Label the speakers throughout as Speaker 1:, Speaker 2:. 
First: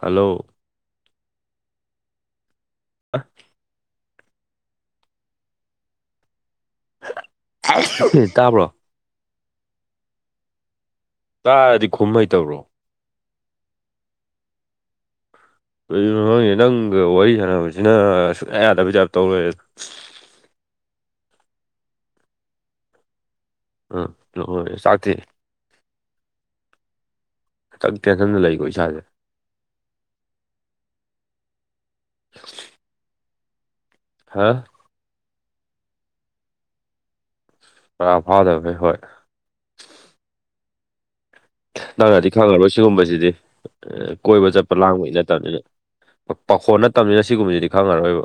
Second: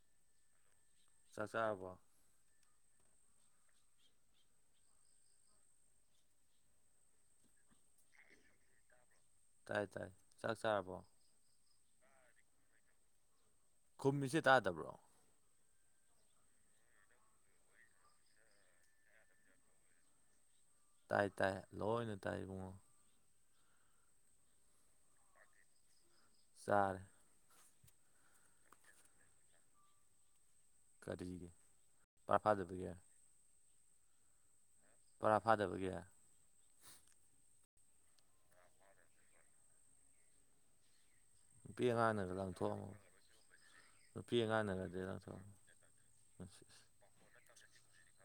Speaker 1: hello
Speaker 2: ꯆꯥꯛ ꯆꯥꯔꯕꯣ
Speaker 1: ꯑ ꯇꯥꯕ꯭ꯔꯣ
Speaker 2: ꯇꯥꯏ ꯇꯥꯏ ꯆꯥꯛ ꯆꯥꯔꯕꯣ
Speaker 1: ꯇꯥꯔꯗꯤ ꯈꯨꯝ ꯍꯩꯇꯕ꯭ꯔꯣ
Speaker 2: ꯈꯨꯝꯃꯤꯁꯦ ꯇꯥꯗꯕ꯭ꯔꯣ
Speaker 1: ꯀꯩꯒꯤꯅꯣꯍꯦ ꯅꯪꯒ ꯋꯥꯔꯤ ꯁꯥꯟꯅꯕꯁꯤꯅ ꯁꯨꯛꯌꯥ ꯌꯥꯗꯕꯩ ꯇꯥꯏꯞ ꯇꯧꯂꯩꯔꯦ
Speaker 2: ꯇꯥꯏ ꯇꯥꯏ ꯂꯣꯏꯅ ꯇꯥꯏ ꯏꯕꯨꯡꯉꯣ
Speaker 1: ꯑ ꯂꯣꯏꯔꯦ ꯆꯥꯛꯇꯤ
Speaker 2: ꯆꯥꯔꯦ
Speaker 1: ꯈꯤꯇꯛꯇꯤ ꯑꯗꯨꯝꯅ ꯂꯩꯀꯣ ꯏꯁꯥꯖꯦ
Speaker 2: ꯀꯔꯤꯒꯤ ꯄꯥꯔꯥ ꯐꯥꯗꯕꯒꯤ
Speaker 1: ꯍꯥꯥ
Speaker 2: ꯕꯣꯔꯥ ꯐꯥꯗꯕꯒꯤ
Speaker 1: ꯄꯨꯔꯥ ꯐꯥꯗꯕꯩ ꯍꯣꯏ
Speaker 2: ꯅꯨꯄꯤ
Speaker 1: ꯅꯪꯅꯗꯤ
Speaker 2: ꯑꯉꯥꯡꯅꯒ
Speaker 1: ꯈꯪꯉꯔꯣꯏ
Speaker 2: ꯂꯪꯊꯣꯛꯑꯝꯃꯣ
Speaker 1: ꯁꯤꯒꯨꯝꯕꯁꯤꯗꯤ
Speaker 2: ꯅꯨꯄꯤ
Speaker 1: ꯀꯣꯏꯕ ꯆꯠꯄ
Speaker 2: ꯑꯉꯥꯡꯅꯒꯗꯤ ꯂꯪꯊꯣꯛꯑꯝꯣ ꯑꯁꯁ
Speaker 1: ꯇꯝꯅꯤꯅ ꯁꯤꯒꯨꯝꯕꯁꯤꯗꯤ ꯈꯪꯉꯔꯣꯏꯕ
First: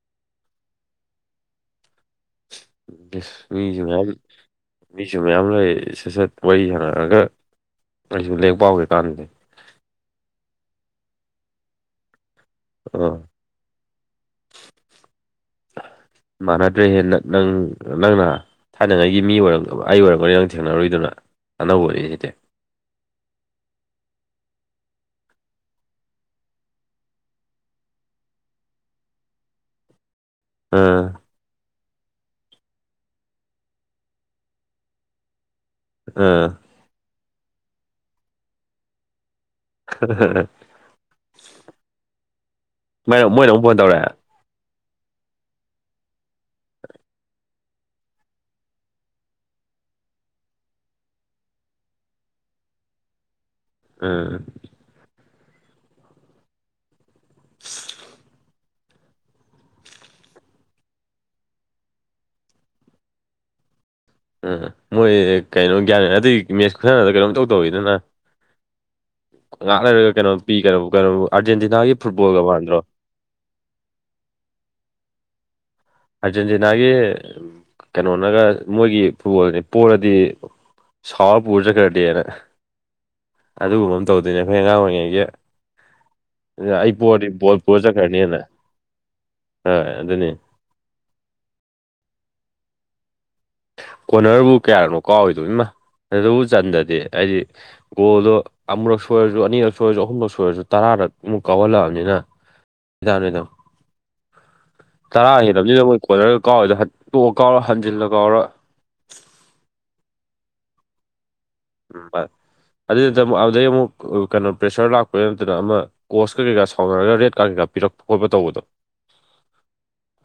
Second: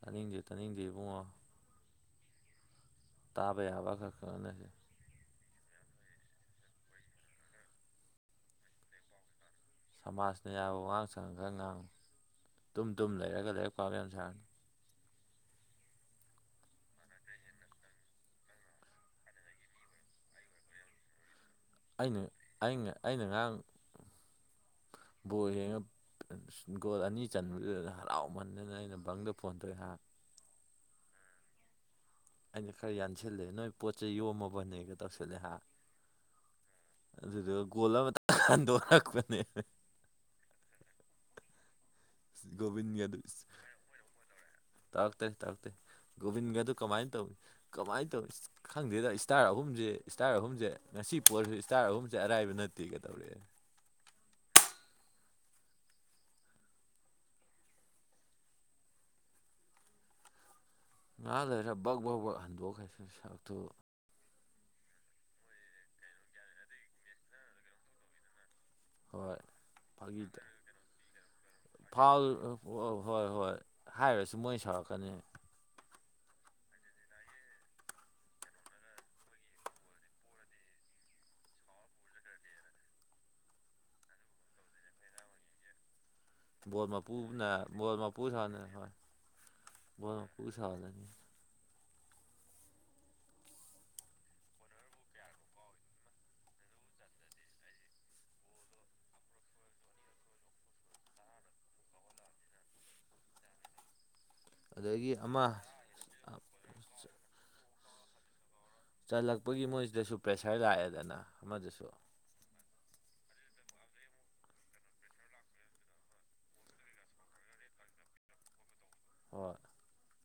Speaker 2: ꯇꯥꯅꯤꯡꯗꯦ ꯇꯥꯅꯤꯡꯗꯦ ꯏꯕꯨꯡꯉꯣ
Speaker 1: ꯁ
Speaker 2: ꯇꯥꯕ
Speaker 1: ꯃꯤꯖ
Speaker 2: ꯌꯥꯕ ꯈꯔ ꯈꯪꯍꯟꯅꯁꯦ
Speaker 1: ꯃꯤꯁꯨ ꯃꯌꯥꯝ ꯂꯩ ꯁꯠ ꯁꯠ ꯋꯥꯔꯤ ꯍꯪꯉꯛꯑꯒ ꯑꯩꯁꯨ ꯂꯦꯡ ꯄꯥꯎꯒꯦ ꯀꯥꯟꯗꯗꯤ
Speaker 2: ꯁꯃꯥꯖꯅ ꯌꯥꯕ ꯋꯥꯉꯥꯡ ꯁꯪꯉ ꯈꯔ ꯉꯥꯡ ꯇꯨꯝ ꯇꯨꯝ
Speaker 1: ꯑꯥ
Speaker 2: ꯂꯩꯔꯒ ꯂꯥꯏꯔꯤꯛ ꯄꯥꯕ ꯁꯥꯔꯅꯤ
Speaker 1: ꯃꯥꯟꯅꯗ꯭ꯔꯦ ꯍꯦꯟꯅ ꯅꯪ ꯅꯪꯅ ꯊꯥꯏꯅꯉꯥꯏꯒꯤ ꯃꯤ ꯑꯣꯏꯔꯝ ꯑꯩ ꯑꯣꯏꯔꯝꯒꯅꯤ ꯅꯪ ꯊꯦꯡꯅꯔꯨꯏꯗꯨꯅ ꯑꯅꯧꯕꯅꯤ
Speaker 2: ꯑꯩꯅ
Speaker 1: ꯁꯤꯗꯤ
Speaker 2: ꯑꯩꯅ ꯑꯩꯅ ꯉꯔꯥꯡ ꯕꯣꯔ ꯍꯦꯡꯉ ꯒꯣꯜ ꯑꯅꯤ ꯆꯟꯕꯗꯨꯗ ꯍꯔꯥꯎꯃꯟꯗꯅ ꯑꯩꯅ ꯕꯪꯗ ꯐꯣꯟ ꯇꯧꯏꯦꯍꯥꯛ
Speaker 1: ꯑꯥ
Speaker 2: ꯑꯩꯅ ꯈꯔ ꯌꯥꯟꯁꯤꯜꯂꯦ ꯅꯣꯏ ꯄꯣꯠꯁꯦ ꯌꯣꯝꯃꯕꯅꯦꯒ ꯇꯧꯁꯜꯂꯦ ꯍꯥꯏ
Speaker 1: ꯑꯥ
Speaker 2: ꯑꯗꯨꯗ ꯒꯣꯜ ꯑꯃꯇ ꯍꯟꯗꯣꯛꯔꯛꯄꯅꯦ
Speaker 1: ꯑ
Speaker 2: ꯣꯕꯤꯤꯟ ꯌꯥꯗ
Speaker 1: ꯇꯧꯔꯛꯑꯦ
Speaker 2: ꯇꯥꯛꯥꯛꯇ ꯇꯥꯛꯥꯛꯇ ꯣꯕꯤꯟꯒꯗꯨ ꯀꯃꯥꯏꯅ ꯇꯧꯋꯤ ꯀꯃꯥꯏꯅ ꯇꯧꯋ ꯈꯪꯗꯦꯗ ꯏꯁꯇꯥꯔ ꯑꯍꯨꯝꯁꯦ ꯏꯁꯇꯥꯔ ꯑꯍꯨꯝꯁꯦ ꯉꯁꯤ ꯄꯣꯠꯁꯨ ꯏꯁꯇꯥꯔ ꯑꯍꯨꯝꯁꯦ ꯑꯔꯥꯏꯕ ꯅꯠꯇꯦ ꯀꯩꯗꯧꯔꯛꯑꯦ
Speaker 1: ꯑꯥ
Speaker 2: ꯉꯥ ꯂꯩꯔ ꯕꯛ ꯕꯧ ꯕꯛ ꯍꯟꯗꯣꯛꯈ꯭ꯔꯁꯨ ꯁꯛꯇꯨ
Speaker 1: ꯎꯝ ꯃꯣꯏ ꯀꯩꯅꯣ ꯒ꯭ꯌꯥꯟꯅꯦ ꯑꯗꯨꯗꯤ ꯃꯦꯠꯁ ꯈꯨꯠꯁꯅꯗ ꯀꯩꯅꯣꯝꯇꯧ ꯇꯧꯋꯤꯗꯅ
Speaker 2: ꯍꯣꯏ
Speaker 1: ꯉꯥꯛꯅꯔꯒ
Speaker 2: ꯐꯥꯒꯤ
Speaker 1: ꯀꯩꯅꯣ ꯄꯤ ꯀꯩꯅ ꯀꯩꯅꯕꯨ ꯑꯥꯔꯖꯦꯟꯇꯤꯅꯥꯒꯤ
Speaker 2: ꯐꯥꯎꯜ
Speaker 1: ꯐꯨꯠꯕꯣꯜꯒ ꯃꯥꯟꯗ꯭ꯔꯣ
Speaker 2: ꯍꯣꯏ ꯍꯣꯏ ꯍꯥꯏꯔꯁꯨ ꯃꯣꯏ ꯁꯥꯎꯔꯛꯀꯅꯤ
Speaker 1: ꯑꯥꯔꯖꯦꯟꯇꯤꯅꯥꯒꯤ ꯀꯩꯅꯣꯅꯒ ꯃꯣꯏꯒꯤ ꯐꯨꯠꯕꯣꯜꯅꯤ ꯄꯣꯂꯗꯤ ꯁꯥꯎ ꯄꯖ ꯀꯗꯦꯅ ꯑꯗꯨꯒꯨꯝꯕ ꯑꯃ ꯇꯧꯗꯣꯏꯅꯦ ꯑꯩꯈꯣꯏ ꯑꯉꯥꯡ ꯑꯣꯏꯔꯤꯉꯩꯁ
Speaker 2: ꯕꯣꯜ ꯃ ꯄꯨꯨꯕꯅꯦ
Speaker 1: ꯄꯨꯔ
Speaker 2: ꯕꯣꯜ ꯃ ꯄꯨꯨ
Speaker 1: ꯆꯠꯈ꯭ꯔꯅꯤꯅ
Speaker 2: ꯁꯥꯅꯤ ꯍꯣꯏ
Speaker 1: ꯍꯣꯏ
Speaker 2: ꯕꯣꯜ
Speaker 1: ꯑꯗꯨꯅꯤ
Speaker 2: ꯃ ꯄꯨꯨ ꯁꯥꯅꯤ
Speaker 1: ꯀ ꯀꯣꯔꯅꯔꯕꯨ ꯀꯌꯥꯅꯣ ꯀꯥꯎꯏꯗꯣꯏꯃ ꯑꯗꯨꯕꯨ ꯆꯟꯗꯗꯤ ꯑꯩꯗꯤ ꯒꯣꯜꯗꯣ ꯑꯃꯛꯨꯔꯛ ꯁꯣꯏꯔꯁꯨ ꯑꯅꯤꯔꯛ ꯁꯣꯏꯔꯁꯨ ꯑꯍꯨꯝꯂꯛ ꯁꯣꯏꯔꯁꯨ ꯇꯔꯥꯗ ꯑꯃꯨꯛ ꯀꯥꯎꯍꯜꯂꯛꯑꯕꯅꯤꯅ ꯗꯥ ꯅꯨꯗꯥꯝ
Speaker 2: ꯑꯗꯒꯤ
Speaker 1: ꯇꯔꯥ
Speaker 2: ꯑꯃ
Speaker 1: ꯍꯦꯜꯕꯅꯤꯗ ꯃꯣꯏ ꯀꯣꯟꯠꯅꯔꯒ ꯀꯥꯎꯋꯦꯗ ꯇꯣꯛꯑ ꯀꯥꯎꯔ ꯍꯟꯖꯤꯜꯂ ꯀꯥꯎꯔ
Speaker 2: ꯆꯜꯂꯛꯄꯒꯤ ꯃꯣꯏꯁꯤꯗꯁꯨ ꯄ꯭ꯔꯦꯁꯔ ꯂꯥꯛꯑꯦꯗꯅ ꯑꯃꯗꯁꯨ
Speaker 1: ꯑꯗꯨ ꯅ ꯑꯗꯨꯗꯩ ꯑꯃꯨꯛ ꯀꯩꯅꯣ ꯄ꯭ꯔꯦꯁꯔ ꯂꯥꯛꯄ ꯅꯠꯇꯅ ꯑꯃ ꯀꯣꯁ ꯀꯩꯥ ꯁꯥꯎꯅꯔꯒ ꯔꯦ ꯀꯥꯔꯟ ꯀꯩꯥ ꯄꯤꯔꯛꯄ ꯈꯣꯠꯄ ꯇꯧꯕꯗꯣ
Speaker 2: ꯍ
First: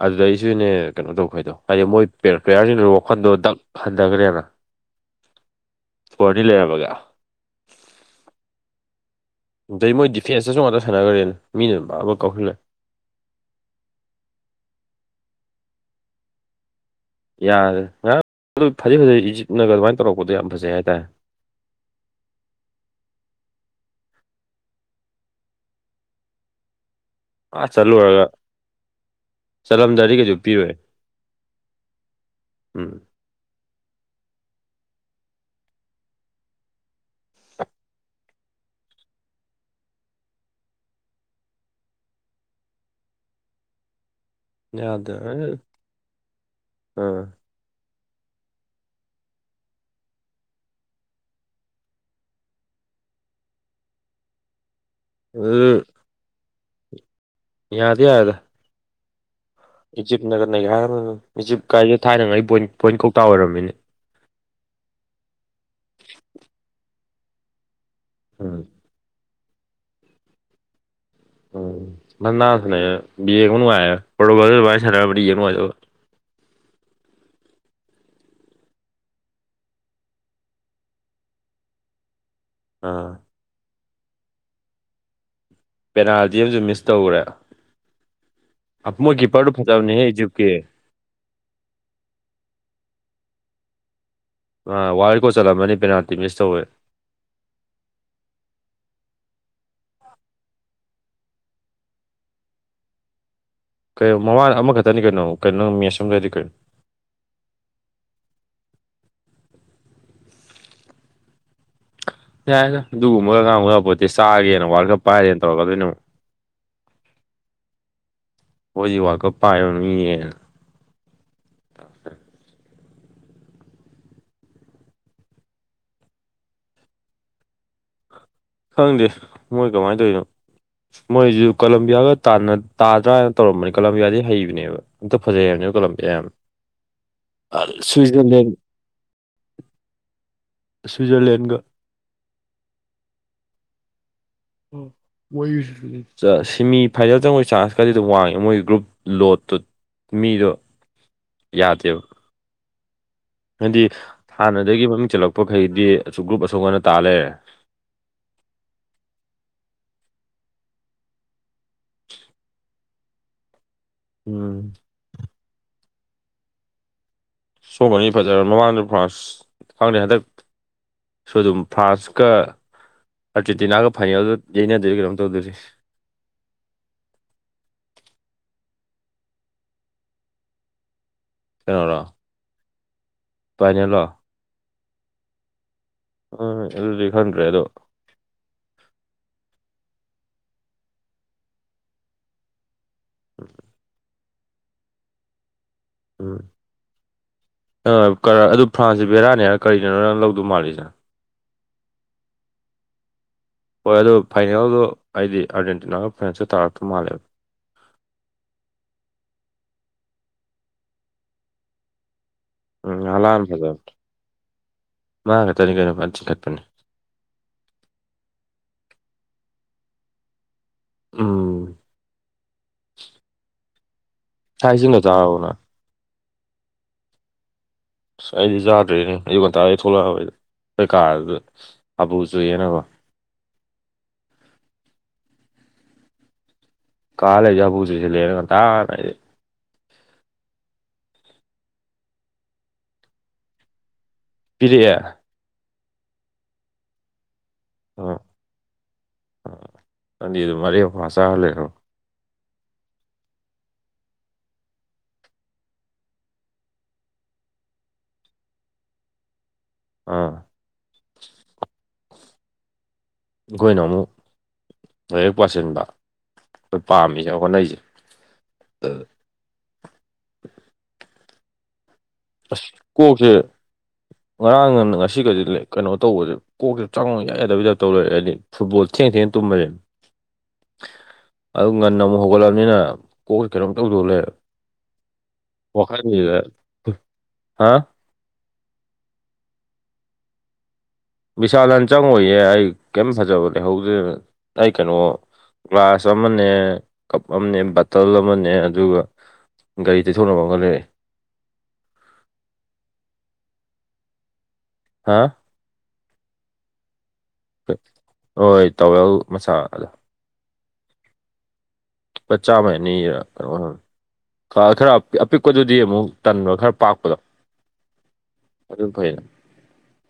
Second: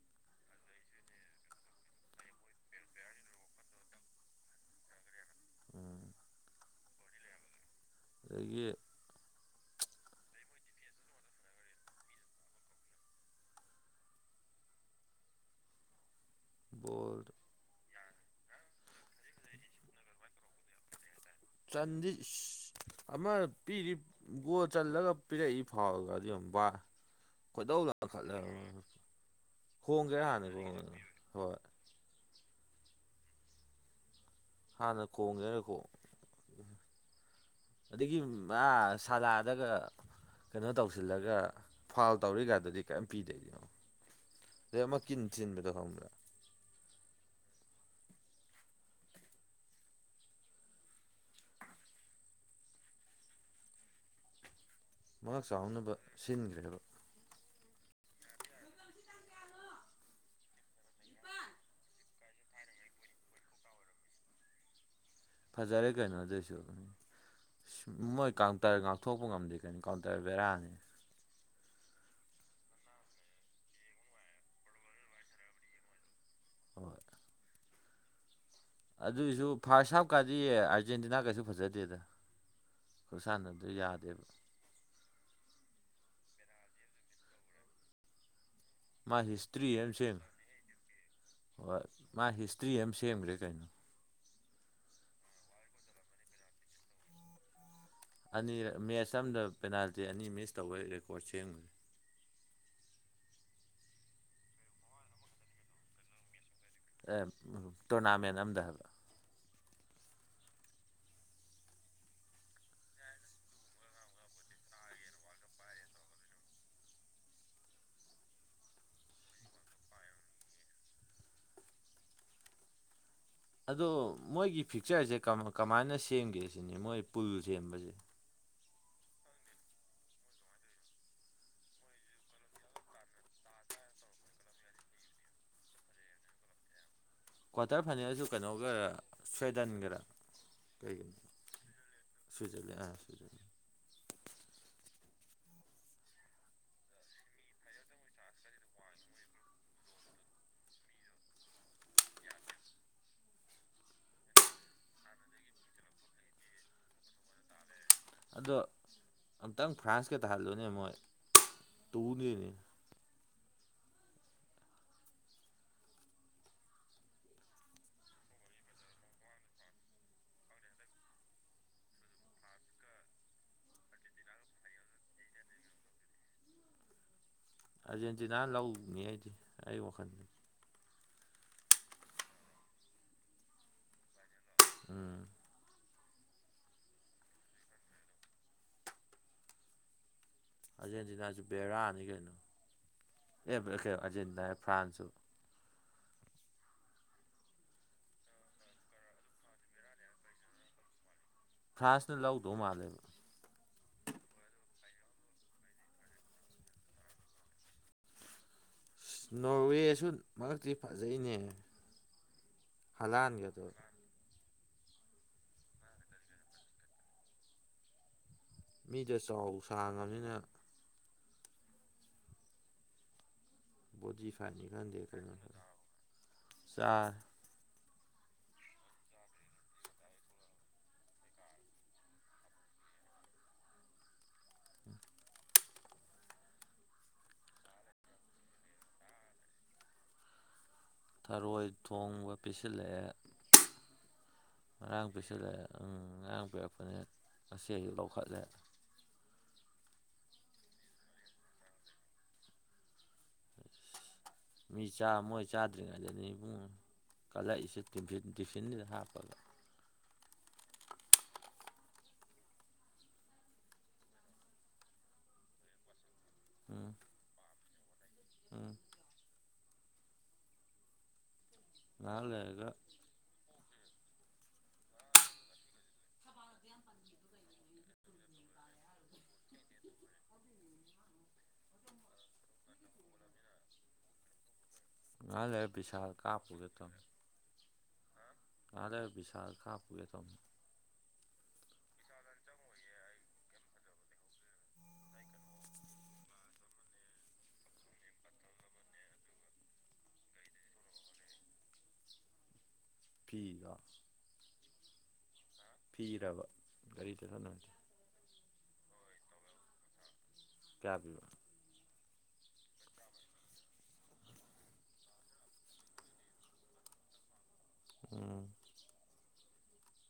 Speaker 1: ꯑꯗꯨꯗ ꯑꯩꯁꯨꯅꯦ ꯀꯩꯅꯣ ꯇꯧꯈꯗꯣ ꯍꯥꯏꯗꯤ ꯃꯣꯏ ꯄ꯭ꯂꯦꯌꯥꯔꯁꯤ ꯋꯥꯈꯜꯗꯣ ꯗꯛ ꯍꯟꯊꯈꯅꯦꯦꯅ
Speaker 2: ꯎꯝ
Speaker 1: ꯣꯔꯅꯤ ꯂꯩꯔꯕꯒꯦ
Speaker 2: ꯑꯗꯒꯤ
Speaker 1: ꯑꯩ ꯃꯣꯏ ꯗꯤꯐꯦꯟꯁꯇꯁꯨ ꯉꯥꯛꯇ ꯁꯥꯟꯅꯈ꯭ꯔꯦꯅ ꯃꯤꯅ ꯑꯃ ꯀꯥꯎꯧꯁꯤꯜꯂꯦ
Speaker 2: ꯕꯣꯔꯠ
Speaker 1: ꯌꯥꯔꯦ ꯉꯔꯥꯡ ꯐꯗꯤꯩ ꯐꯖꯩ ꯏꯖꯤꯞꯅꯒ ꯑꯗꯨꯃꯥꯏꯅ ꯇꯧꯔꯛꯄꯗꯣ ꯌꯥꯝ ꯐꯖꯩ ꯍꯥꯏꯇꯥꯔꯦ
Speaker 2: ꯆꯥꯟꯗꯤ ꯑꯃ ꯄꯤꯔꯤꯕ ꯒꯣ ꯆꯜꯂꯒ ꯄꯤꯔꯛꯏ ꯐꯥꯎꯔꯒ ꯑꯗꯨ ꯑꯃꯕꯥ
Speaker 1: ꯑꯥ
Speaker 2: ꯈꯣꯏꯗꯧ ꯂ
Speaker 1: ꯆꯠꯂꯨꯔꯒ
Speaker 2: ꯈꯠꯂꯦ
Speaker 1: ꯆꯠꯂꯝꯗꯥꯏꯗꯤ
Speaker 2: ꯍꯣꯡꯒꯦ
Speaker 1: ꯀꯩꯁꯨ
Speaker 2: ꯍꯥꯟꯅ
Speaker 1: ꯄꯤꯔꯣꯏ
Speaker 2: ꯈꯣꯡꯉꯅꯤ ꯍꯣꯏ
Speaker 1: ꯎꯝ
Speaker 2: ꯍꯥꯟꯅ ꯈꯣꯡꯒꯦꯔꯀꯣ ꯑꯗꯒꯤ ꯑꯥ ꯁꯥꯂꯥꯗꯒ ꯀꯩꯅꯣ ꯇꯧꯁꯤꯜꯂꯒ ꯐꯥꯎꯜ ꯇꯧꯔꯤꯒꯗꯨꯗꯤ ꯀꯩꯝ ꯄꯤꯗꯦ ꯑꯗꯩ ꯑꯃ
Speaker 1: ꯌꯥꯗ
Speaker 2: ꯀꯤꯟ ꯊꯤꯟꯕꯗꯣ ꯈꯪꯕ꯭ꯔꯥ
Speaker 1: ꯑꯥ
Speaker 2: ꯃꯥ
Speaker 1: ꯑꯗꯨ
Speaker 2: ꯆꯥꯎꯅꯕ ꯁꯤꯟꯈ꯭ꯔꯦꯕ
Speaker 1: ꯌꯥꯗꯤ ꯌꯥꯔꯦꯗ ꯏꯖꯤꯞꯅꯒ ꯅꯩꯒꯥꯏꯔꯝꯃꯤꯕꯅꯤ ꯏꯖꯤꯞ ꯀꯥꯏꯖꯦ ꯊꯥꯏꯅꯉꯥꯏꯒꯤ ꯄꯣꯏꯟ ꯀꯧꯇꯥ ꯑꯣꯏꯔꯝꯃꯤꯅꯤ
Speaker 2: ꯐꯖꯔꯦ ꯀꯩꯅꯣ ꯑꯗꯨꯏꯁꯨ ꯃꯣꯏ
Speaker 1: ꯎꯝ
Speaker 2: ꯀꯥꯟꯎꯇꯔ ꯊꯣꯛꯄ ꯉꯝꯗꯦ ꯀꯩꯅꯣ ꯀꯥꯎꯟꯇꯔ ꯕꯦꯔꯥꯅꯤ
Speaker 1: ꯎꯝ [unintelligible] ꯌꯦꯡ ꯅꯨꯡꯉꯥꯏꯗꯧꯕ
Speaker 2: ꯍꯣꯏ ꯑꯗꯨꯏꯁꯨ ꯐꯥꯔꯁ ꯍꯥꯞꯀꯥꯗꯤ ꯑꯥꯔꯖꯦꯟꯇꯤꯅꯥ ꯀꯩꯁꯨ ꯐꯖꯗꯦꯗ
Speaker 1: ꯑꯥ
Speaker 2: ꯈꯨꯠꯁꯥꯟꯅꯗꯨ ꯌꯥꯗꯦꯕ
Speaker 1: ꯄꯦꯅꯥꯜꯇꯤ ꯑꯃꯁꯨ ꯃꯤꯁ ꯇꯧꯈ꯭ꯔꯦ ꯃꯣꯏ
Speaker 2: ꯃꯥ
Speaker 1: ꯀꯤꯞꯄꯔꯗꯨ
Speaker 2: ꯍꯤꯁꯇ꯭ꯔꯤ ꯑꯃ
Speaker 1: ꯐꯖꯕꯅꯦꯍꯦ
Speaker 2: ꯁꯦꯝ
Speaker 1: ꯏꯖꯤꯞꯀꯤ
Speaker 2: ꯍꯣꯏ ꯃꯥ ꯍꯤꯁꯇ꯭ꯔꯤ ꯑꯃ ꯁꯦꯝꯒ꯭ꯔꯦ ꯀꯩꯅꯣ
Speaker 1: ꯃꯥ ꯋꯥꯔꯜ ꯔꯦꯀꯣꯠ ꯆꯠꯂꯝꯃꯅꯤ ꯄꯦꯅꯥꯜꯇꯤ ꯃꯤꯁ ꯇꯧꯕꯩ
Speaker 2: ꯑꯅꯤꯔꯛ ꯃꯦꯠꯆ ꯑꯝꯗ ꯄꯦꯅꯥꯜꯇꯤ ꯑꯅꯤ ꯃꯤꯁ ꯇꯧꯕ ꯔꯦꯀꯣꯔꯠ ꯁꯦꯝꯒ꯭ꯔꯦ
Speaker 1: ꯀꯩꯅꯣ ꯃꯃꯥꯡ ꯑꯃꯈꯛꯇꯅꯤ ꯀꯩꯅꯣ ꯀꯩꯅꯣ ꯃꯦꯁ ꯑꯃꯗꯗꯤ ꯀꯩꯅꯣ
Speaker 2: ꯇꯣꯔꯅꯥꯃꯦꯟ ꯑꯝꯗ ꯍꯥꯏꯕ
Speaker 1: ꯌꯥꯏ ꯑꯗꯨꯒꯨꯝꯕꯒ ꯑꯥꯡꯕ ꯄꯣꯠꯇꯤ ꯆꯥꯒꯦꯅ ꯋꯥꯔꯜ ꯀꯞ ꯄꯥꯏꯔꯦꯅ ꯇꯧꯔꯀꯗꯣꯏꯅꯦꯕꯣ ꯍꯣꯏ ꯍꯧꯖꯤꯛ ꯋꯥꯀ ꯄꯥꯏꯕ ꯅꯃꯤ ꯌꯦꯡꯉꯦ ꯑ
Speaker 2: ꯑꯗꯣ ꯃꯣꯏꯒꯤ ꯐꯤꯛꯆꯔꯁꯦ ꯀꯃꯥꯏꯅ ꯁꯦꯝꯒꯦ ꯁꯤꯅꯤ ꯃꯣꯏ ꯄꯨꯜ ꯁꯦꯝꯕꯁꯦ
Speaker 1: ꯈꯪꯗꯦ ꯃꯣꯏ ꯀꯃꯥꯏꯅ ꯇꯧꯔꯤꯅꯣ ꯃꯣꯏꯁꯨ ꯀꯣꯂꯝꯕꯤꯌꯥꯒ ꯇꯥꯗ꯭ꯔꯥꯅ ꯇꯧꯔꯝꯕꯅꯦ ꯀꯣꯂꯝꯕꯤꯌꯥꯗꯤ ꯍꯩꯕꯅꯦꯕ ꯑꯝꯇ ꯐꯖꯩ ꯌꯥꯝꯅꯤ ꯀꯜꯂꯝ ꯌꯥꯝ
Speaker 2: ꯀ꯭ꯋꯥꯇꯔ ꯐꯥꯏꯅꯦꯜꯁꯨ
Speaker 1: ꯁ꯭ꯋꯤꯖꯔꯂꯦꯟ
Speaker 2: ꯀꯩꯅꯣꯒ ꯁ꯭ꯋꯏꯗꯟꯒꯔꯥ ꯀꯩꯒꯤ
Speaker 1: ꯁ꯭ꯋꯤꯖꯔꯂꯦꯟꯒ
Speaker 2: ꯁ꯭ꯋꯏꯖꯔꯂꯦꯟ ꯑ ꯁ꯭ꯋꯖꯔꯂ
Speaker 1: ꯑꯣ ꯑꯣꯏꯣꯏꯁꯤ ꯁꯦꯃꯤ ꯐꯥꯏꯅꯦꯜ ꯆꯪꯕꯒꯤ ꯆꯥꯟꯁ ꯈꯔꯗꯤ ꯑꯗꯨꯝ ꯋꯥꯡꯉꯦ ꯃꯣꯏ ꯒ꯭ꯔꯨꯞ ꯂꯣꯠꯇꯨ ꯃꯤꯗꯣ ꯌꯥꯗꯦꯕ ꯍꯥꯏꯗꯤ ꯍꯥꯟꯅꯗꯒꯤ ꯃꯃꯤꯡ ꯆꯠꯂꯛꯄꯈꯩꯗꯤ ꯑꯁꯨꯛ ꯒ꯭ꯔꯨꯞ ꯑꯁꯣꯛ ꯑꯅ ꯇꯥ ꯂꯩꯔꯦ
Speaker 2: ꯑꯗꯣ ꯑꯝꯇꯪ ꯐ꯭ꯔꯥꯟꯁꯀ ꯇꯥꯍꯜꯂꯣꯅꯦ ꯃꯣꯏ ꯇꯨꯅꯤꯅꯤ
Speaker 1: ꯎꯝ ꯁꯣꯕꯅꯤ ꯐꯖꯔ ꯃꯃꯥꯡꯗ ꯐ꯭ꯔꯥꯟꯁ ꯈꯪꯗ꯭ꯔꯦ ꯍꯟꯗꯛ ꯁꯣ ꯑꯗꯨꯝ ꯐ꯭ꯔꯥꯟꯁꯀ ꯑꯥꯔꯖꯦꯟꯇꯤꯅꯥꯒ ꯐꯥꯏꯅꯦꯜꯗ ꯌꯩꯅꯗꯔꯤ ꯀꯩꯅꯣꯝ ꯇꯧꯗꯣꯔꯤꯁ
Speaker 2: ꯑꯥꯔꯖꯦꯟꯇꯤꯅꯥꯅ ꯂꯧꯅꯤ ꯑꯩꯗꯤ ꯑꯩ ꯋꯥꯈꯜꯗꯗꯤ
Speaker 1: ꯀꯅꯣꯔꯥ ꯇꯥꯏꯅꯦꯂꯣ
Speaker 2: ꯎꯝ
Speaker 1: ꯍꯣꯏꯣꯏ ꯑꯗꯨꯗꯤ ꯈꯪꯗ꯭ꯔꯦ ꯑꯗꯣ
Speaker 2: ꯑꯥꯔꯖꯦꯟꯇꯤꯅꯥꯁꯨ ꯕꯦꯔꯥꯅꯤ ꯀꯩꯅꯣ ꯑꯦ ꯑꯥꯔꯖꯦꯟꯇꯤꯅꯥ ꯑꯦ ꯐ꯭ꯔꯥꯟꯁꯁꯨ
Speaker 1: ꯎꯝ ꯑꯗꯨ ꯐ꯭ꯔꯥꯟꯁꯁꯦ ꯕꯦꯔꯥꯅꯦꯔ ꯀꯔꯤꯅꯣ ꯅꯪ ꯂꯧꯗꯧ ꯃꯥꯜꯂꯤꯁꯦ
Speaker 2: ꯐ꯭ꯔꯥꯟꯁꯅ ꯂꯧꯗꯧ ꯃꯥꯜꯂꯦꯕ
Speaker 1: ꯍꯣꯏ ꯑꯗꯨ ꯐꯥꯏꯅꯦꯜꯗꯣ ꯍꯥꯏꯗꯤ ꯑꯥꯔꯖꯦꯟꯇꯤꯅꯥꯒ ꯐ꯭ꯔꯦꯟꯁꯇ ꯇꯥꯔꯛꯇ ꯃꯥꯜꯂꯦꯕ
Speaker 2: ꯅꯣꯔꯋꯦꯁꯨ ꯃꯔꯛꯇꯤ ꯐꯖꯩꯅꯦ
Speaker 1: ꯎꯝ ꯑꯂꯥꯝ
Speaker 2: ꯍꯂꯥꯟꯒꯗꯣ
Speaker 1: ꯐꯗ ꯃꯥꯉ ꯊꯅꯤ ꯀ ꯃꯇ ꯀꯠꯄꯅꯤꯤ
Speaker 2: ꯃꯤꯗ ꯆꯥꯎ ꯁꯥꯡꯉꯕꯅꯤꯅ
Speaker 1: ꯎ
Speaker 2: ꯕꯣꯗꯤ ꯐꯥꯅꯤꯒꯥꯟꯗꯦꯈꯅ
Speaker 1: ꯅꯪ
Speaker 2: ꯆ
Speaker 1: ꯑꯁ ꯑꯩꯗꯤ ꯆꯥꯗ꯭ꯔꯦꯅꯦ ꯑꯌꯨ ꯉꯟꯇꯥ ꯑꯩ ꯊꯣꯛꯂꯛꯑꯕꯩꯗ ꯀꯩꯀꯥꯗ ꯍꯥꯄꯨ ꯆꯨꯌꯦꯦꯅꯕ
Speaker 2: [unintelligible]
Speaker 1: ꯀꯂꯦꯖꯥ ꯄꯨꯖꯁꯤꯜꯂꯦꯅ ꯀ ꯇꯥꯔꯦ
Speaker 2: ꯊꯔꯣꯏ ꯊꯣꯡꯕ ꯄꯤꯁꯤꯜꯂꯛꯑꯦ
Speaker 1: ꯄꯤꯔꯛꯑꯦ
Speaker 2: ꯃꯔꯥꯡ ꯄꯤꯁꯤꯦ ꯁꯤꯂꯦ ꯎ ꯉꯔꯥꯡ ꯄꯤꯔꯛꯄꯅꯦ ꯉꯁꯤ ꯑꯩꯌꯛ ꯂꯧꯈꯠꯂꯦ
Speaker 1: ꯑꯗꯤ ꯑꯗꯨꯝ ꯃꯔꯦꯐ ꯆꯥꯍ ꯂꯩꯔꯣ
Speaker 2: ꯃꯤ ꯃꯣꯏ ꯆꯥꯗ꯭ꯔꯤꯉꯩꯗꯅꯤ ꯏꯕꯨꯡ ꯀꯜꯂꯛꯏꯁꯦ ꯇꯤꯟ ꯇꯤꯐꯤꯟꯅꯤꯗ ꯍꯥꯞꯄꯒ
Speaker 1: ꯑꯥ ꯑꯩꯈꯣꯏꯅ ꯑꯃꯨꯛ ꯂꯥꯏꯔꯤꯛ ꯄꯥꯁꯤꯟꯕ ꯑꯩꯈꯣꯏ
Speaker 2: ꯎꯝ
Speaker 1: ꯄꯥꯝꯃꯤꯁꯦ ꯍꯣꯠꯅꯩꯁꯦ
Speaker 2: ꯎꯝ
Speaker 1: ꯎ
Speaker 2: ꯉꯥꯏꯍꯥꯛ
Speaker 1: ꯑꯁ
Speaker 2: ꯂꯩꯔꯒ
Speaker 1: ꯀꯣꯛꯁꯦ ꯉꯔꯥꯡ ꯉ ꯉꯁꯤꯒꯗꯤ ꯀꯩꯅꯣ ꯇꯧꯕꯁꯦ ꯀꯣꯛꯇ ꯆꯥꯡꯉ ꯌꯥꯗꯕ ꯌꯥꯗ ꯇꯧ ꯂꯩꯔꯦꯗꯤ ꯐꯨꯠꯕꯣꯜ ꯊꯦꯡ ꯊꯦꯡꯅ ꯇꯨꯝꯕꯁꯦꯅ
Speaker 2: [unintelligible]
Speaker 1: ꯑꯗꯨ ꯉꯟꯅ ꯑꯃꯨꯛ ꯍꯧꯒꯠꯂꯕꯅꯤꯅ ꯀꯣꯛꯁꯤꯦ ꯀꯩꯅꯣꯝ ꯇꯧꯗꯣꯛꯂꯦ
Speaker 2: ꯉꯥ ꯂꯩꯔꯦ ꯕꯤꯁꯥꯜ ꯀꯥꯞꯄꯨꯒ ꯇꯧꯅꯤ
Speaker 1: ꯍꯥꯥ
Speaker 2: ꯑꯥꯗ ꯕꯤꯚꯤꯁꯥꯜ ꯀꯥꯞꯄꯨꯒꯦ ꯇꯧꯃꯣ
Speaker 1: ꯕꯤꯁꯥꯂꯥꯟ ꯆꯪꯉꯣꯏꯌꯦ ꯑꯩ ꯀꯩꯝ ꯐꯖꯕ ꯂꯩꯍꯧꯗ꯭ꯔꯦ ꯑꯩ ꯀꯩꯅꯣ ꯒ꯭ꯂꯥꯁ ꯑꯃꯅꯦ ꯀꯞ ꯑꯃꯅꯦ ꯕꯇꯜ ꯑꯃꯅꯦ ꯑꯗꯨꯒ ꯒꯥꯔꯤ ꯇꯩꯊꯣꯛꯅꯕ ꯑꯃ ꯉꯒ ꯂꯩꯔꯦ
Speaker 2: ꯐꯤ
Speaker 1: ꯍꯥꯥ
Speaker 2: ꯊꯤꯔꯕ ꯒꯥꯔꯤ ꯆꯠ ꯁꯥꯟꯅꯔꯅꯤ
Speaker 1: ꯍꯣꯏ ꯇꯧꯋꯦꯜ ꯃꯆꯥ ꯑꯗꯣ
Speaker 2: ꯀꯌꯥꯕꯤꯕ
Speaker 1: ꯄ ꯆꯥ ꯑꯃꯅꯤ ꯀꯩꯅꯣ ꯈ ꯈꯔ ꯑꯄꯤꯛꯄꯗꯨꯗꯤ ꯑꯃꯨꯛ ꯇꯟꯕ ꯈꯔ ꯄꯥꯛꯄꯗꯣ
Speaker 2: ꯎꯝ
Speaker 1: ꯑꯗꯨꯝ ꯐꯣꯏꯔ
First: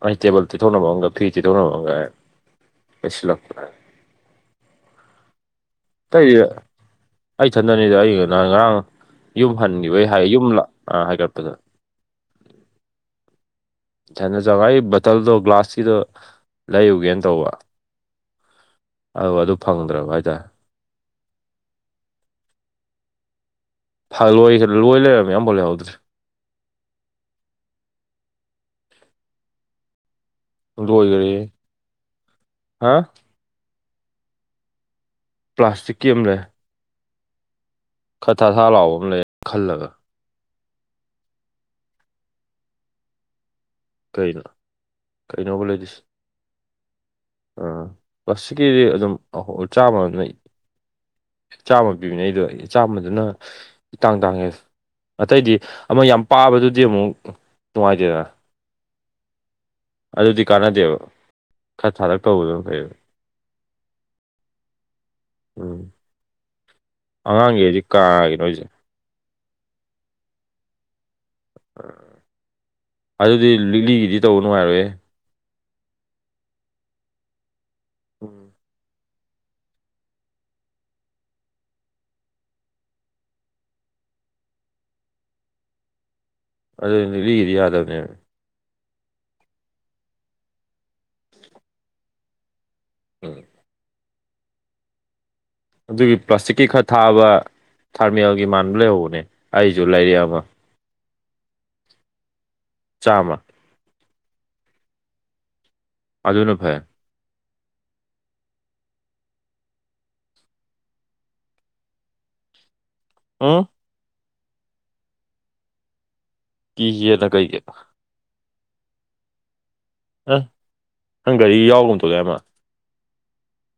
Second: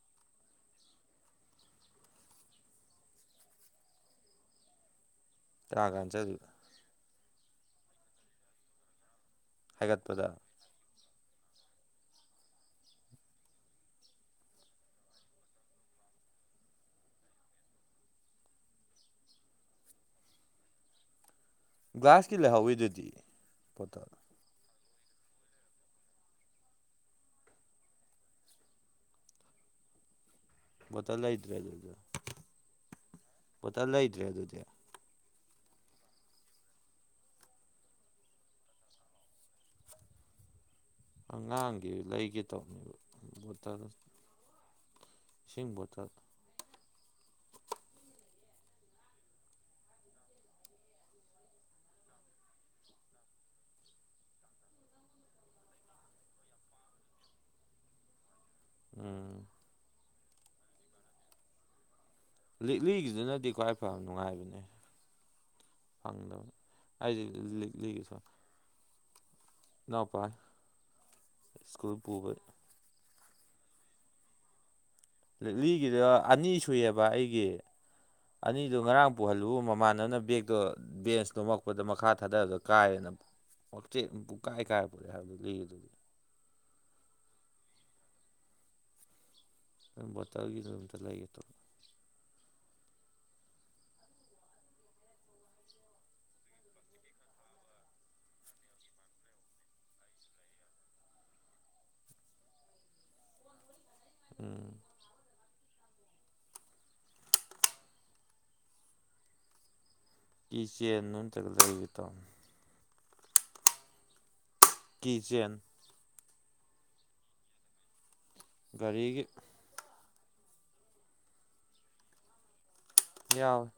Speaker 1: ꯑꯩ ꯇꯦꯕꯜ ꯇꯤꯊꯣꯛꯅꯕ ꯑꯃꯒ ꯐꯤ ꯇꯤꯊꯣꯛꯅꯕ ꯑꯃꯒ ꯂꯣꯏꯁꯤꯜꯂꯛꯄ
Speaker 2: ꯀꯌꯥ ꯀꯥꯟ
Speaker 1: ꯑꯇꯩ
Speaker 2: ꯆꯠꯂꯤ
Speaker 1: ꯑꯩ ꯊꯗꯅꯤꯗ ꯑꯩ ꯅ ꯉꯔꯥꯡ ꯌꯨꯝ ꯍꯟꯈꯤꯕꯩ ꯍꯥꯏ
Speaker 2: ꯍꯥꯏꯒꯠꯄꯗ
Speaker 1: ꯌꯨꯝ ꯍꯥꯏꯒꯞꯇꯒ ꯅ ꯖꯒꯥ ꯑꯩ ꯕꯇꯜꯗꯣ ꯒ꯭ꯂꯥꯁꯀꯤꯗꯣ ꯂꯩꯌꯨꯒꯦꯅ ꯇꯧꯕ ꯑ ꯑꯗꯨ ꯐꯪꯗ꯭ꯔꯕ ꯍꯥꯏꯇꯥꯔꯦ
Speaker 2: ꯒ꯭ꯂꯥꯁꯀꯤ ꯂꯩꯍꯧꯋꯤꯗꯨꯗꯤ ꯄꯣꯠꯇꯣ
Speaker 1: ꯂꯣꯏꯈ꯭ꯔꯦ ꯂꯣꯏ ꯂꯩꯔꯝꯃꯦ ꯃꯌꯥꯝꯣ ꯂꯩꯍꯧꯗ꯭ꯔꯦ
Speaker 2: ꯃꯠꯇ
Speaker 1: ꯂꯣꯏꯈꯔꯦ
Speaker 2: ꯂꯩꯗ꯭ꯔꯦ ꯑꯗꯨꯗꯤ
Speaker 1: ꯍꯥ
Speaker 2: ꯃꯠꯇ ꯂꯩ ꯂꯩꯗ꯭ꯔꯦ ꯑꯗꯨꯗꯤ
Speaker 1: ꯄ꯭ꯂꯥꯁꯇꯤꯛꯀꯤ ꯑꯃꯂꯦ ꯈꯔ ꯊ ꯊꯥ ꯂꯥꯎꯕ ꯑꯃ ꯂꯩ ꯈꯜꯂꯒ
Speaker 2: ꯑꯉꯥꯡꯒꯤ ꯂꯩꯒꯦ ꯇꯧꯕꯅꯦꯕ ꯣꯠꯇꯔ
Speaker 1: ꯀꯩꯅꯣ ꯀꯩꯅꯣꯕ ꯂꯩꯔꯤꯁ ꯑꯥ ꯀ꯭ꯂ꯭ꯂꯥꯁꯁꯤꯤꯛꯀꯤꯗꯤ ꯑꯗꯨꯝ ꯑ ꯆꯥꯝꯃ ꯑꯗꯨꯝꯅ ꯆꯥꯝꯃ ꯄꯤꯕꯅꯦ ꯑꯩꯗꯣ ꯆꯥꯝꯃꯗꯨꯅ ꯇꯥꯡ ꯇꯥꯡꯉꯦ ꯑꯇꯩꯗꯤ ꯑꯃ ꯌꯥꯝ ꯄꯥꯕꯗꯨꯗꯤ ꯑꯃꯨꯛ ꯅꯨꯡꯉꯥꯏꯇꯦꯗ
Speaker 2: ꯎꯝ
Speaker 1: ꯑꯗꯨꯗꯤ ꯀꯥꯟꯅꯗꯦꯕ ꯈꯠ ꯊꯥꯔꯛꯄꯧ
Speaker 2: ꯂꯤꯛꯂꯤꯒꯤꯗꯨꯅꯗꯤ ꯈ꯭ꯋꯥꯏ ꯐ ꯅꯨꯡꯉꯥꯏꯕꯅꯦ
Speaker 1: ꯎꯝ
Speaker 2: ꯐꯪꯗꯕꯅꯤ ꯑꯩꯗꯤ ꯂꯤ ꯂꯤꯒ
Speaker 1: ꯣꯏꯁꯦ
Speaker 2: ꯅꯥꯎꯄꯥꯄꯥ ꯁ꯭ꯀꯨꯜ ꯄꯨꯕꯣꯏ
Speaker 1: ꯑꯗꯨꯗꯤ ꯂꯤꯛꯂꯤꯒꯤꯗꯤ ꯇꯧꯕ ꯅꯨꯡꯉꯥꯏꯔꯣꯏꯦ
Speaker 2: ꯛꯂꯤꯒꯤꯗ ꯑꯅꯤ ꯁꯨꯏꯑꯕ ꯑꯩꯒꯤ
Speaker 1: ꯎꯝ
Speaker 2: ꯑꯅꯤꯗꯣ ꯉꯔꯥꯡ ꯄꯨꯍꯜꯂꯨꯕ ꯃꯃꯥꯟꯅꯕꯅ ꯕꯦꯛꯇꯣ ꯕꯦꯟꯁ ꯅꯣꯃꯛꯄꯗ ꯃꯈꯥ ꯊꯥꯗꯔꯒ ꯀꯥꯏꯔꯦꯅ ꯄꯇꯦꯠ ꯑꯃ ꯄꯨꯡ ꯀꯥꯏ ꯀꯥꯏꯕꯔꯦ ꯍꯥꯏꯕꯗꯨꯗꯤ ꯂꯤꯗꯨꯗꯤ
Speaker 1: ꯑꯗꯨꯗꯤ ꯂꯤꯗꯤ ꯌꯥꯗꯕꯅꯦꯕ
Speaker 2: ꯅ ꯠꯇꯒ ꯇ ꯂꯩꯒꯦ ꯇꯣ
Speaker 1: ꯎꯝ ꯑꯗꯨꯒꯤ ꯄ꯭ꯂꯥꯁꯇꯤꯛꯀꯤ ꯈꯔ ꯊꯥꯕ ꯊꯥꯔꯃꯦꯜꯒꯤ ꯃꯥꯟꯕ ꯂꯩꯍꯧꯕꯅꯦ ꯑꯩꯁꯨ ꯂꯩꯔꯛ ꯑꯃ ꯆꯥꯝꯃ
Speaker 2: ꯎꯝ
Speaker 1: ꯑꯗꯨꯅ ꯐ
Speaker 2: ꯏꯆꯦꯅ ꯇꯒꯗ꯭ꯔ ꯏꯠꯇ
Speaker 1: ꯎꯥ
Speaker 2: ꯀꯤꯆꯦꯟ
Speaker 1: ꯀ ꯍꯦ ꯂ ꯀꯏꯌꯦ
Speaker 2: ꯒꯥꯔꯤꯒꯤ
Speaker 1: ꯑ ꯅꯪ ꯒꯥꯔꯤ ꯌꯥꯎꯒꯨꯝ ꯊꯣꯛꯂꯦ ꯑꯃ
Speaker 2: ꯌꯥꯎ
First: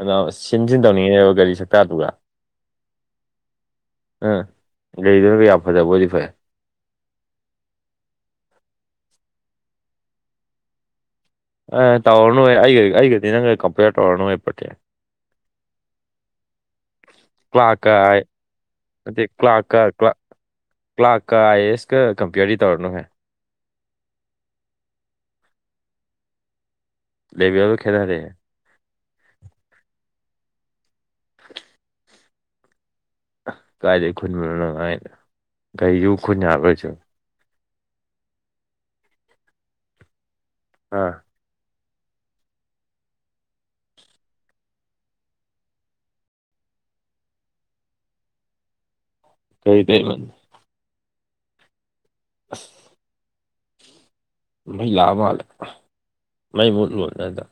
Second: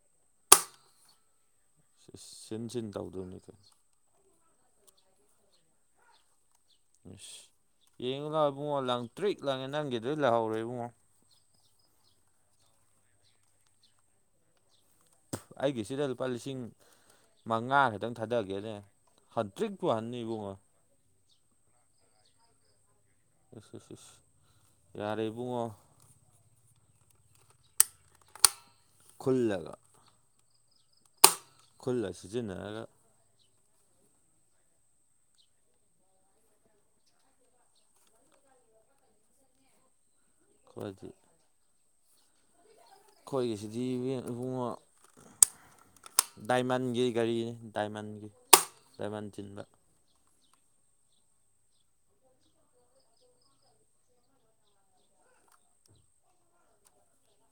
Speaker 1: ꯑꯗ ꯁꯤꯟ ꯁꯤꯟ ꯇꯧꯅꯤꯡꯉꯦꯅꯦꯕ ꯒꯥꯔꯤ ꯁ
Speaker 2: ꯁꯤꯟ ꯁꯤꯟ ꯇꯧꯗꯣꯏꯅꯤ ꯀ
Speaker 1: ꯎꯥ ꯂꯩꯗꯨꯅꯒ ꯌꯥꯝ ꯐꯖꯕꯕꯨꯗꯤ ꯐꯩꯦ
Speaker 2: ꯁ ꯌꯦꯡꯉꯨ ꯂꯥꯛꯑꯣ ꯏꯕꯨꯡꯉꯣ ꯂꯪ ꯇ꯭ꯔꯤꯛ ꯂꯪꯉꯦ ꯅꯪꯒꯤꯗ ꯂꯥꯛꯍꯧꯔꯦ ꯏꯕꯨꯡꯉꯣ
Speaker 1: ꯑꯦ ꯇꯧꯔꯅꯨ ꯑꯩꯒ ꯑꯩꯒꯗꯤ ꯅꯪꯒ ꯀꯝꯄꯦꯌꯔ ꯇꯧꯔꯅꯨꯣꯏ ꯄꯣꯠꯀꯦ
Speaker 2: ꯑꯩꯒꯤꯁꯤꯗ ꯂꯨꯄꯥ ꯂꯤꯁꯤꯡ ꯃꯉꯥ ꯈꯇꯪ
Speaker 1: ꯀ꯭ꯂꯥꯔꯛꯀ
Speaker 2: ꯊꯥꯗꯒꯦꯅꯦ ꯍꯟꯇ꯭ꯔꯤꯛꯄꯨꯍꯟꯅꯤ ꯏꯕꯨꯡꯉꯣ
Speaker 1: ꯀ꯭ꯂꯥꯛꯀ ꯑꯥꯏ ꯑꯦꯁꯀ ꯀꯝꯄ꯭ꯌꯔꯗꯤ ꯇꯧꯔꯅꯨꯍꯦ
Speaker 2: ꯑꯦꯁ ꯑꯦꯁ ꯑꯦꯁ ꯌꯥꯔꯦꯕꯨꯡꯉꯣ
Speaker 1: ꯂꯩꯕꯤꯕ ꯈꯦꯠꯅꯔꯦ
Speaker 2: ꯈꯜꯂꯒ ꯈꯨꯜꯂ ꯁꯤꯖꯤꯟꯅꯔꯒ
Speaker 1: ꯀꯥꯏꯗꯒꯤ ꯈꯨꯟꯕꯣꯅꯉꯥꯏꯅ ꯀꯩꯁꯨ ꯈꯨꯟ ꯌꯥꯕ꯭ꯔꯁꯨ
Speaker 2: ꯀꯣꯏꯖꯤ
Speaker 1: ꯑꯥ
Speaker 2: ꯑꯩꯈꯣꯏꯒꯤꯁꯤꯗꯤ ꯏꯕꯨꯡꯉꯣ ꯗꯥꯏꯃꯟꯒꯤ ꯒꯥꯔꯤꯅꯤ ꯗꯥꯏꯃꯟꯒꯤ ꯗꯥꯏꯃꯟ ꯇꯤꯟ
Speaker 1: ꯗ ꯑ ꯍꯩ ꯂꯥꯛꯑ ꯃꯥꯜꯂꯦ ꯃꯩ ꯃꯣꯠ ꯂꯣꯠꯅꯗ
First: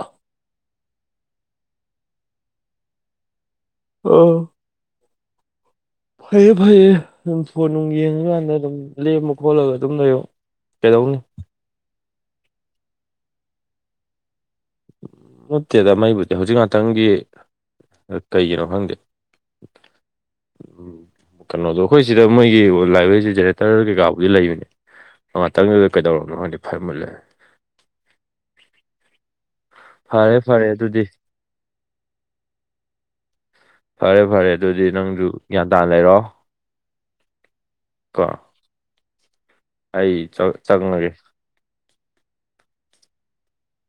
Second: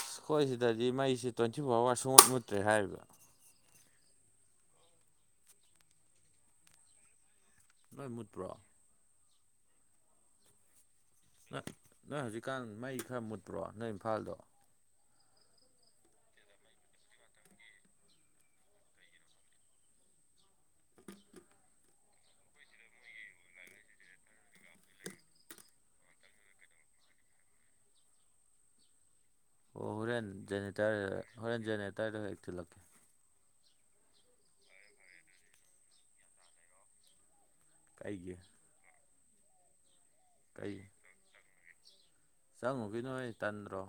Speaker 2: ꯑꯩꯈꯣꯏ ꯁꯤꯗꯗꯤ ꯃꯩꯁꯦ ꯇ꯭ꯋꯦꯟꯇꯤ ꯐꯣꯔ ꯑꯋꯥꯔ ꯁꯨꯠ ꯃꯨꯠꯇ꯭ꯔꯦ ꯍꯥꯏꯕ
Speaker 1: ꯑ ꯐꯩꯌꯦꯦ ꯐꯩꯌꯦ ꯑꯗꯨꯝ ꯐꯣꯟ ꯅꯨꯡ
Speaker 2: ꯅꯣꯏ ꯃꯨꯠꯄ꯭ꯔꯣ
Speaker 1: ꯌꯦꯡꯉꯀꯥꯟꯗ ꯑꯗꯨꯝ ꯂꯦꯝꯃ ꯈꯣꯠꯂꯒ ꯑꯗꯨꯝ ꯂꯩꯔꯣ ꯀꯩꯗꯧꯅꯤ
Speaker 2: ꯅꯣꯏ ꯅꯣꯏ ꯍꯧꯖꯤꯛꯀꯥꯟ ꯃꯩ ꯈꯔ ꯃꯨꯠꯄ꯭ꯔꯣ ꯅꯣꯏ ꯏꯝꯐꯥꯜꯗꯣ
Speaker 1: ꯅꯠꯇꯦꯗ ꯃꯩꯕꯨꯗꯤ ꯍꯧꯖꯤꯛ ꯉꯥꯛꯇꯪꯒꯤ ꯀꯩꯒꯤꯅꯣ ꯍꯪꯦ ꯎ ꯀꯩꯅꯣꯗꯣ ꯑꯩꯈꯣꯏ ꯁꯤꯗ ꯃꯣꯏꯒꯤ ꯂꯥꯏꯕ꯭ꯔꯦꯔꯤꯁꯦ ꯖꯦꯅꯦꯔꯦꯇꯔ ꯀꯩꯀꯥꯕꯨꯗꯤ ꯂꯩꯕꯅꯦ ꯉꯥꯛꯇꯪꯗꯨꯗ ꯀꯩꯗꯔꯕꯅꯣꯪꯥꯟꯗꯤ ꯐꯔ ꯃꯨꯠꯂꯦ
Speaker 2: ꯑꯣ ꯍꯣꯔꯦꯟ
Speaker 1: ꯐꯔꯦ ꯐꯔꯦ ꯑꯗꯨꯗꯤ
Speaker 2: ꯖꯦꯅꯦꯇꯔꯗ ꯍꯣꯔꯦꯟ ꯖꯦꯅꯦꯔꯦꯇꯔꯗ ꯍꯦꯛ ꯊꯤꯜꯂꯛꯀꯦ
Speaker 1: ꯐꯔꯦ ꯐꯔꯦ ꯑꯗꯨꯗꯤ ꯅꯪꯁꯨ ꯒ꯭ꯌꯥꯟ ꯇꯥꯅ ꯂꯩꯔꯣ ꯀꯣ
Speaker 2: ꯀꯥꯏꯒꯤꯦ
Speaker 1: ꯑꯩ ꯆꯪꯉꯒꯦ
Speaker 2: ꯆꯪꯉꯨꯒꯤ ꯅꯣꯏ ꯑꯩ ꯇꯟꯗ꯭ꯔꯣ